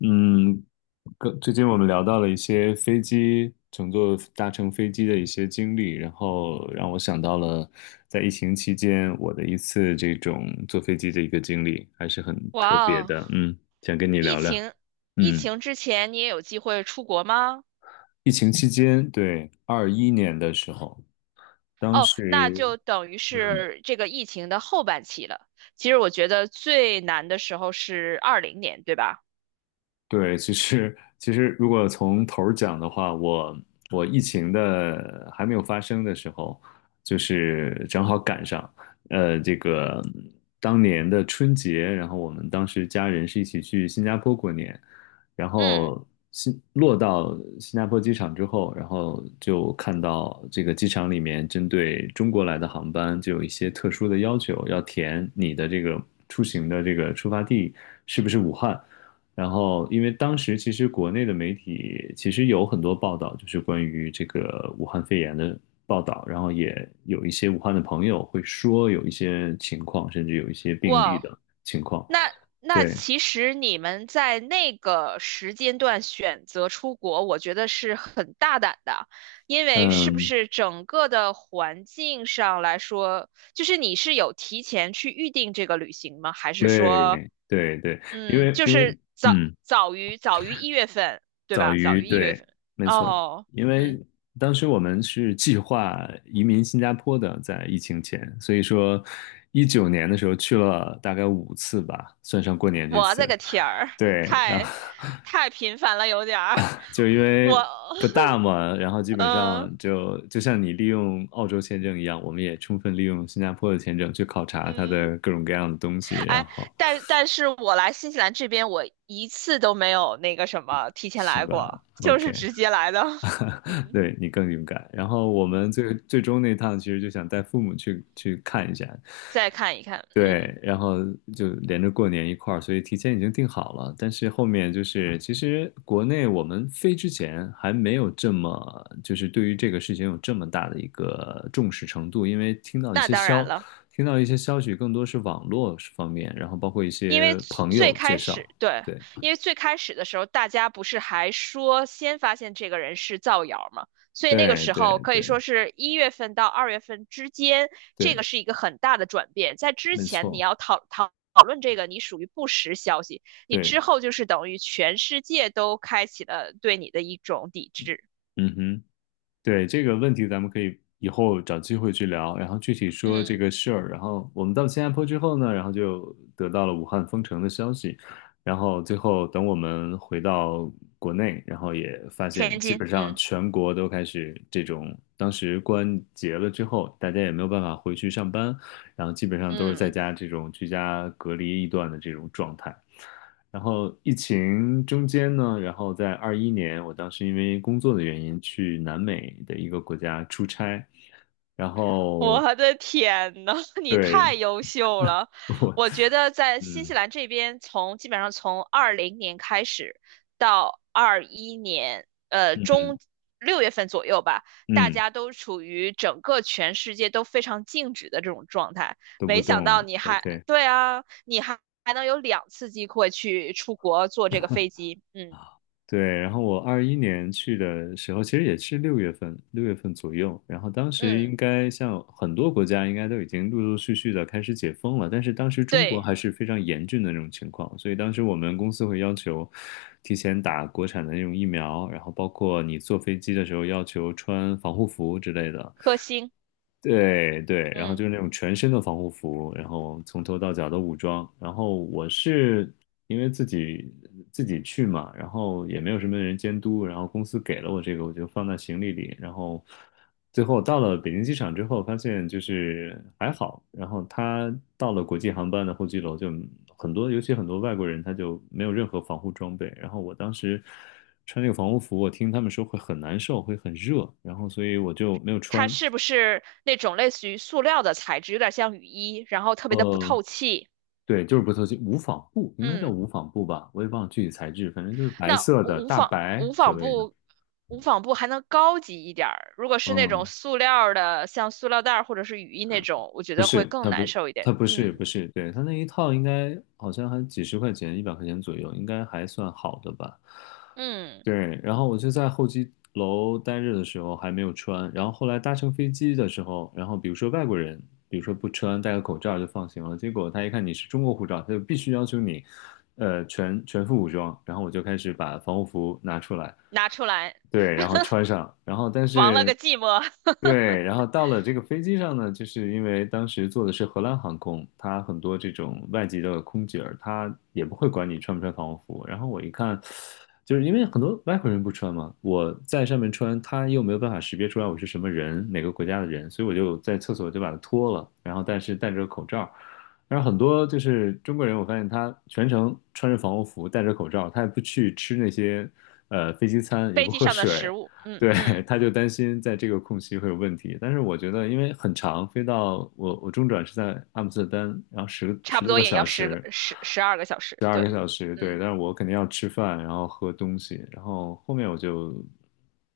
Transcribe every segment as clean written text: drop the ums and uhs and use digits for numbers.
嗯，跟最近我们聊到了一些飞机搭乘飞机的一些经历，然后让我想到了在疫情期间我的一次这种坐飞机的一个经历，还是很特哇别哦，的。嗯，想跟你疫聊聊。情疫嗯，情之前你也有机会出国吗？疫情期间，对，二一年的时候，当哦，那时。就等于嗯。是这个疫情的后半期了。其实我觉得最难的时候是二零年，对吧？对，其实如果从头儿讲的话，我疫情的还没有发生的时候，就是正好赶上，这个当年的春节，然后我们当时家人是一起去新加坡过年，然嗯，后新落到新加坡机场之后，然后就看到这个机场里面针对中国来的航班就有一些特殊的要求，要填你的这个出行的这个出发地是不是武汉。然后，因为当时其实国内的媒体其实有很多报道，就是关于这个武汉肺炎的报道，然后也有一些武汉的朋友会说有一些情况，甚至有一些病哇例哦的情况。那那对，其实你们在那个时间段选择出国，我觉得是很大胆的，因为是不嗯，是整个的环境上来说，就是你是有提前去预定这个旅行吗？还是说，对，对对，因嗯，为就因为是早嗯。早于一月份，对早吧？早于于一月对，份。没错，哦，因为嗯，当时我们是计划移民新加坡的，在疫情前，所以说19年的时候去了大概5次吧，算上过年这我的次，个天儿，对，然后 太太频繁了，有点儿，就因为我，不大嘛，然后基 本上嗯就像你利用澳洲签证一样，我们也充分利用新加坡的签证去考察它嗯。的各种各样的东西，然哎，后但是我来新西兰这边，我一次都没有那个什么提前是来吧过，就是？OK，直接来的。嗯对你更勇敢。然后我嗯，们最最终那趟其实就想带父母去看一下，再看一看，嗯，对，然后就连着过年一块儿，所以提前已经定好了。但是后面就是，其实国内我们飞之前还没有这么，就是对于这个事情有这么大的一个重视程度，因为听到一那些当然消，了。听到一些消息更多是网络方面，然后包括一因为些最朋最友介开绍，始，对，对，因为最开始的时候，大家不是还说先发现这个人是造谣吗？所以那个对，时对，候可对，以说是一月份到二月份之间，这对，个是一个很大的转变。在之没前你要错，讨论这个，你属于不实消息；你对，之后就是等于全世界都开启了对你的一种抵制。嗯哼。对，这个问题，咱们可以以后找机会去聊，然后具体说这嗯，个事儿。然后我们到新加坡之后呢，然后就得到了武汉封城的消息，然后最后等我们回到国内，然后也发现天基津，本上嗯全国都开始这种，当时关节了之后，大家也没有办法回去上班，然后基本上都是在嗯。家这种居家隔离一段的这种状态。然后疫情中间呢，然后在二一年，我当时因为工作的原因去南美的一个国家出差，然 后我的天呐，你对 太优秀了！我，我觉得在新嗯西兰这边从，基本上从二零年开始到二一年，嗯中六月份左右吧，大嗯，家都处于整个全世界都非常静止的这种状态。都不没想动到了你还，，OK，对啊，你还能有两次机会去出国坐这个飞机，嗯对，然后我二一年去的时候，其实也是六月份，六月份左右。然后当时嗯，应该像很多国家，应该都已经陆陆续续的开始解封了，但是当时中国对，还是非常严峻的那种情况，所以当时我们公司会要求提前打国产的那种疫苗，然后包括你坐飞机的时候要求穿防护服之类的。颗星，对对，然后就嗯。是那种全身的防护服，然后从头到脚的武装。然后我是因为自己去嘛，然后也没有什么人监督，然后公司给了我这个，我就放在行李里。然后最后到了北京机场之后，发现就是还好。然后他到了国际航班的候机楼，就很多，尤其很多外国人，他就没有任何防护装备。然后我当时穿那个防护服，我听他们说会很难受，会很热，然后所以我就没有它穿。是不是那种类似于塑料的材质，有点像雨衣，然后特别的不呃，透气。对，就是不透气，无纺布应该叫嗯，无纺布吧，我也忘了具体材质，反正就是白那色的大白无所纺谓的。布无纺布还能高级一点儿，如果是那种嗯，塑料儿的，像塑料袋儿或者是雨衣那种，我觉不得会是，更它不，难受一点。它不是，不嗯是，对，它那一套应该好像还几十块钱，100块钱左右，应该还算好的吧。嗯，对，然后我就在候机楼待着的时候还没有穿，然后后来搭乘飞机的时候，然后比如说外国人，比如说不穿戴个口罩就放行了，结果他一看你是中国护照，他就必须要求你，全副武装，然后我就开始把防护服拿出来，拿出来，对，然后穿上，然后但亡了个是寂寞。对，然后到了这个飞机上呢，就是因为当时坐的是荷兰航空，它很多这种外籍的空姐儿，她也不会管你穿不穿防护服。然后我一看，就是因为很多外国人不穿嘛，我在上面穿，他又没有办法识别出来我是什么人，哪个国家的人，所以我就在厕所就把它脱了，然后但是戴着个口罩。然后很多就是中国人，我发现他全程穿着防护服，戴着口罩，他也不去吃那些飞机餐，也飞不机喝上的食水，物，嗯对，嗯，他就担心在这个空隙会有问题。但是我觉得，因为很长，飞到我中转是在阿姆斯特丹，然后差十不多多个也小要十个时，十二个小时。十二对，个小时，对，嗯，但是我肯定要吃饭，然后喝东西，然后后面我就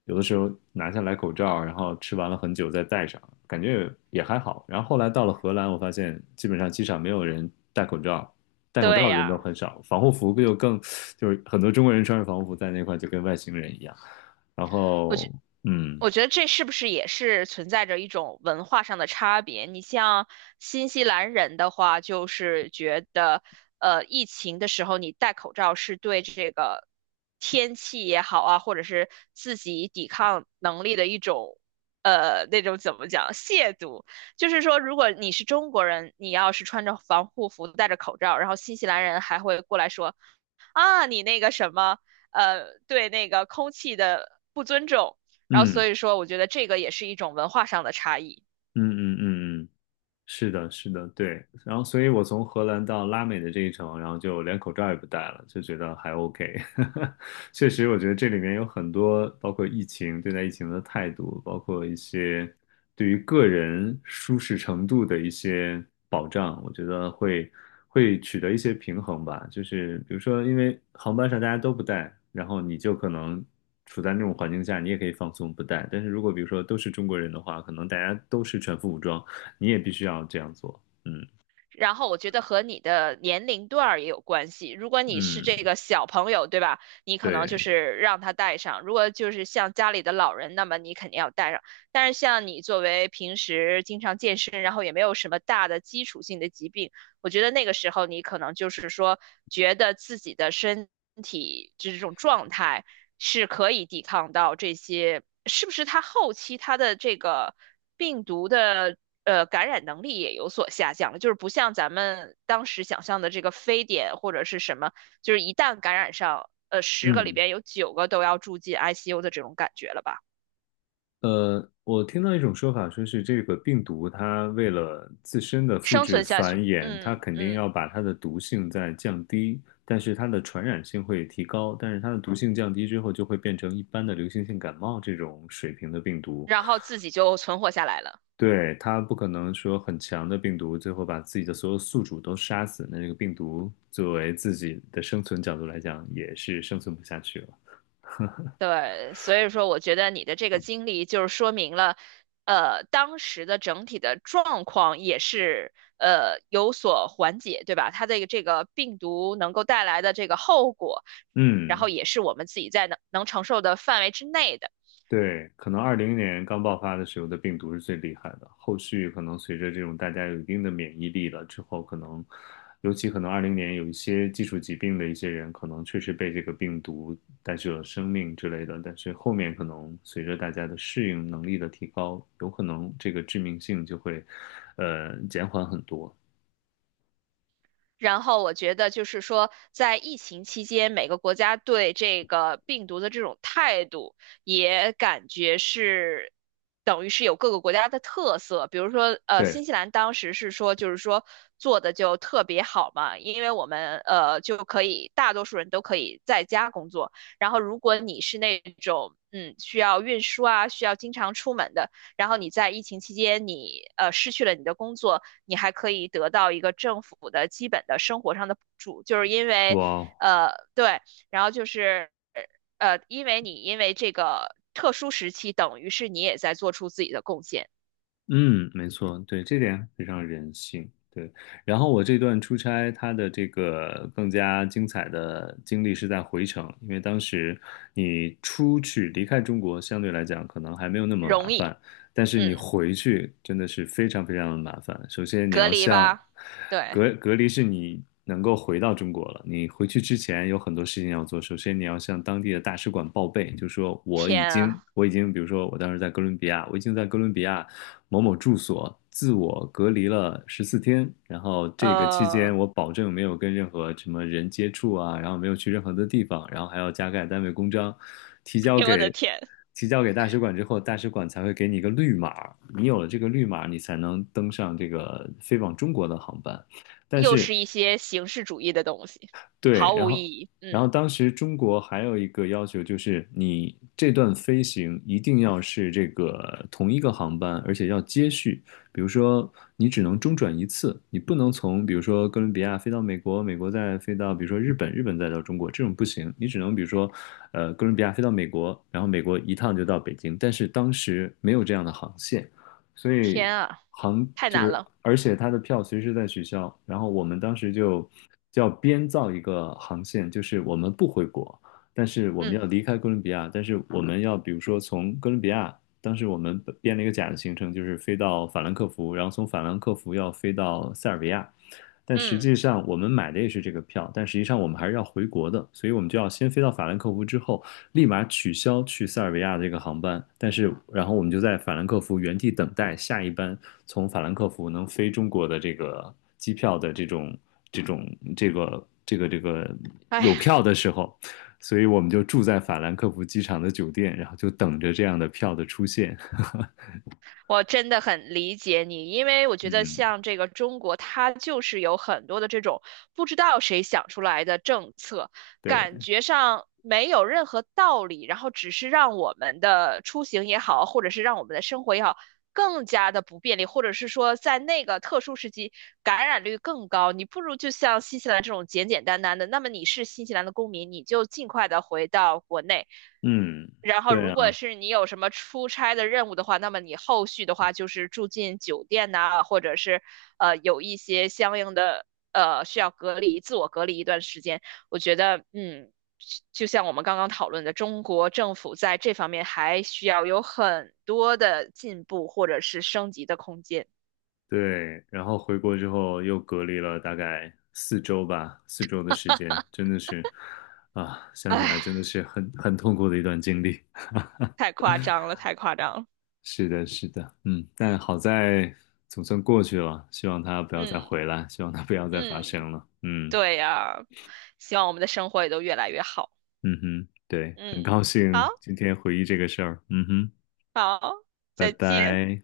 有的时候拿下来口罩，然后吃完了很久再戴上，感觉也还好。然后后来到了荷兰，我发现基本上机场没有人戴口罩，戴口对罩的人都呀。很少，防护服就更就是很多中国人穿着防护服在那块就跟外星人一样。然我觉后，嗯我觉得这是不是也是存在着一种文化上的差别？你像新西兰人的话，就是觉得，疫情的时候你戴口罩是对这个天气也好啊，或者是自己抵抗能力的一种，那种怎么讲，亵渎。就是说，如果你是中国人，你要是穿着防护服、戴着口罩，然后新西兰人还会过来说。啊，你那个什么，对那个空气的不尊重，然后所嗯以说，我觉得这个也是一种文化上的差异。嗯嗯嗯嗯，是的，是的，对。然后，所以我从荷兰到拉美的这一程，然后就连口罩也不戴了，就觉得还 OK。确实，我觉得这里面有很多，包括疫情，对待疫情的态度，包括一些对于个人舒适程度的一些保障，我觉得会取得一些平衡吧。就是比如说，因为航班上大家都不戴，然后你就可能处在那种环境下，你也可以放松不戴。但是如果比如说都是中国人的话，可能大家都是全副武装。你也必须要这样做。嗯然后我觉得和你的年龄段儿也有关系。如果你是这嗯，个小朋友，对吧？你可能就对，是让他带上；如果就是像家里的老人，那么你肯定要带上。但是像你作为平时经常健身，然后也没有什么大的基础性的疾病。我觉得那个时候你可能就是说，觉得自己的身体这种状态是可以抵抗到这些，是不是它后期它的这个病毒的感染能力也有所下降了？就是不像咱们当时想象的这个非典或者是什么，就是一旦感染上，十个里嗯边有九个都要住进 ICU 的这种感觉了吧？我听到一种说法，说是这个病毒它为了自身的复生制存下繁去，衍，它嗯肯定要嗯，把它的毒性再降低，但是它的传染性会提高，但是它的毒性降低之后，就会变成一般的流行性感冒这种水平的病毒。然后自己就存活下来了。对，它不可能说很强的病毒，最后把自己的所有宿主都杀死。那这个病毒作为自己的生存角度来讲，也是生存不下去了。对，所以说我觉得你的这个经历就是说明了，当时的整体的状况也是有所缓解，对吧？它的这个病毒能够带来的这个后果，然嗯，后也是我们自己在能承受的范围之内的。对，可能二零年刚爆发的时候的病毒是最厉害的，后续可能随着这种大家有一定的免疫力了之后，可能，尤其可能二零年有一些基础疾病的一些人，可能确实被这个病毒带去了生命之类的，但是后面可能随着大家的适应能力的提高，有可能这个致命性就会，减缓很多。然后我觉得就是说，在疫情期间，每个国家对这个病毒的这种态度，也感觉是等于是有各个国家的特色。比如说，对，新西兰当时是说，就是说做的就特别好嘛，因为我们就可以大多数人都可以在家工作。然后，如果你是那种嗯需要运输啊，需要经常出门的，然后你在疫情期间你失去了你的工作。你还可以得到一个政府的基本的生活上的补助，就是因为，哇，对，然后就是，因为你因为这个特殊时期，等于是你也在做出自己的贡献，嗯，没错，对，这点非常人性。对，然后我这段出差，它的这个更加精彩的经历是在回程，因为当时你出去离开中国，相对来讲可能还没有那么麻容易，烦，但是你嗯，回去真的是非常非常的麻烦。首先你隔要离像吧，对，隔离是你能够回到中国了，你回去之前有很多事情要做。首先你要向当地的大使馆报备，就说我天已啊，经我已经，比如说我当时在哥伦比亚，我已经在哥伦比亚。某某住所自我隔离了14天，然后这个期间呃，我保证没有跟任何什么人接触啊，然后没有去任何的地方，然后还要加盖单位公章，提交哎我的给天，提交给大使馆之后，大使馆才会给你一个绿码，你有了这个绿码，你才能登上这个飞往中国的航班。又是一些形式主义的东西，对，毫然无后，意义，然后嗯，当时中国还有一个要求，就是你这段飞行一定要是这个同一个航班，而且要接续。比如说，你只能中转一次，你不能从比如说哥伦比亚飞到美国，美国再飞到比如说日本，日本再到中国，这种不行。你只能比如说，哥伦比亚飞到美国，然后美国一趟就到北京。但是当时没有这样的航线，所以天啊，航太就难是，了，而且它的票随时在取消，然后我们当时就叫编造一个航线，就是我们不回国，但是我们要嗯离开哥伦比亚，但是我们要比如说从哥伦比亚，当时我们编了一个假的行程，就是飞到法兰克福，然后从法兰克福要飞到塞尔维亚。但实嗯，际上，我们买的也是这个票，但实际上我们还是要回国的，所以我们就要先飞到法兰克福之后，立马取消去塞尔维亚的这个航班，但是然后我们就在法兰克福原地等待下一班从法兰克福能飞中国的这个机票的这种这种这个哎有呀，票的时候，所以我们就住在法兰克福机场的酒店，然后就等着这样的票的出现。我真的很理解你，因为我觉得嗯，像这个中国，它就是有很多的这种不知道谁想出来的政策，对，感觉上没有任何道理，然后只是让我们的出行也好，或者是让我们的生活也好，更加的不便利，或者是说在那个特殊时期感染率更高，你不如就像新西兰这种简简单单的。那么你是新西兰的公民，你就尽快的回到国内。嗯，然后，对如果啊。是你有什么出差的任务的话，那么你后续的话就是住进酒店呐、或者是有一些相应的需要隔离、自我隔离一段时间。我觉得，嗯，就像我们刚刚讨论的，中国政府在这方面还需要有很多的进步或者是升级的空间。对，然后回国之后又隔离了大概四周吧，四周的时间，真的是，啊，想起来真的唉，是很痛苦的一段经历。太夸张了，太夸张了。是的，是的，嗯，但好在总算过去了，希望它不要再嗯回来，希望它不要再发嗯，生了。嗯对呀，希望我们的生活也都越来越好。嗯哼，对，很嗯，高好兴今天回忆这个事儿。嗯哼，好，拜再见。拜。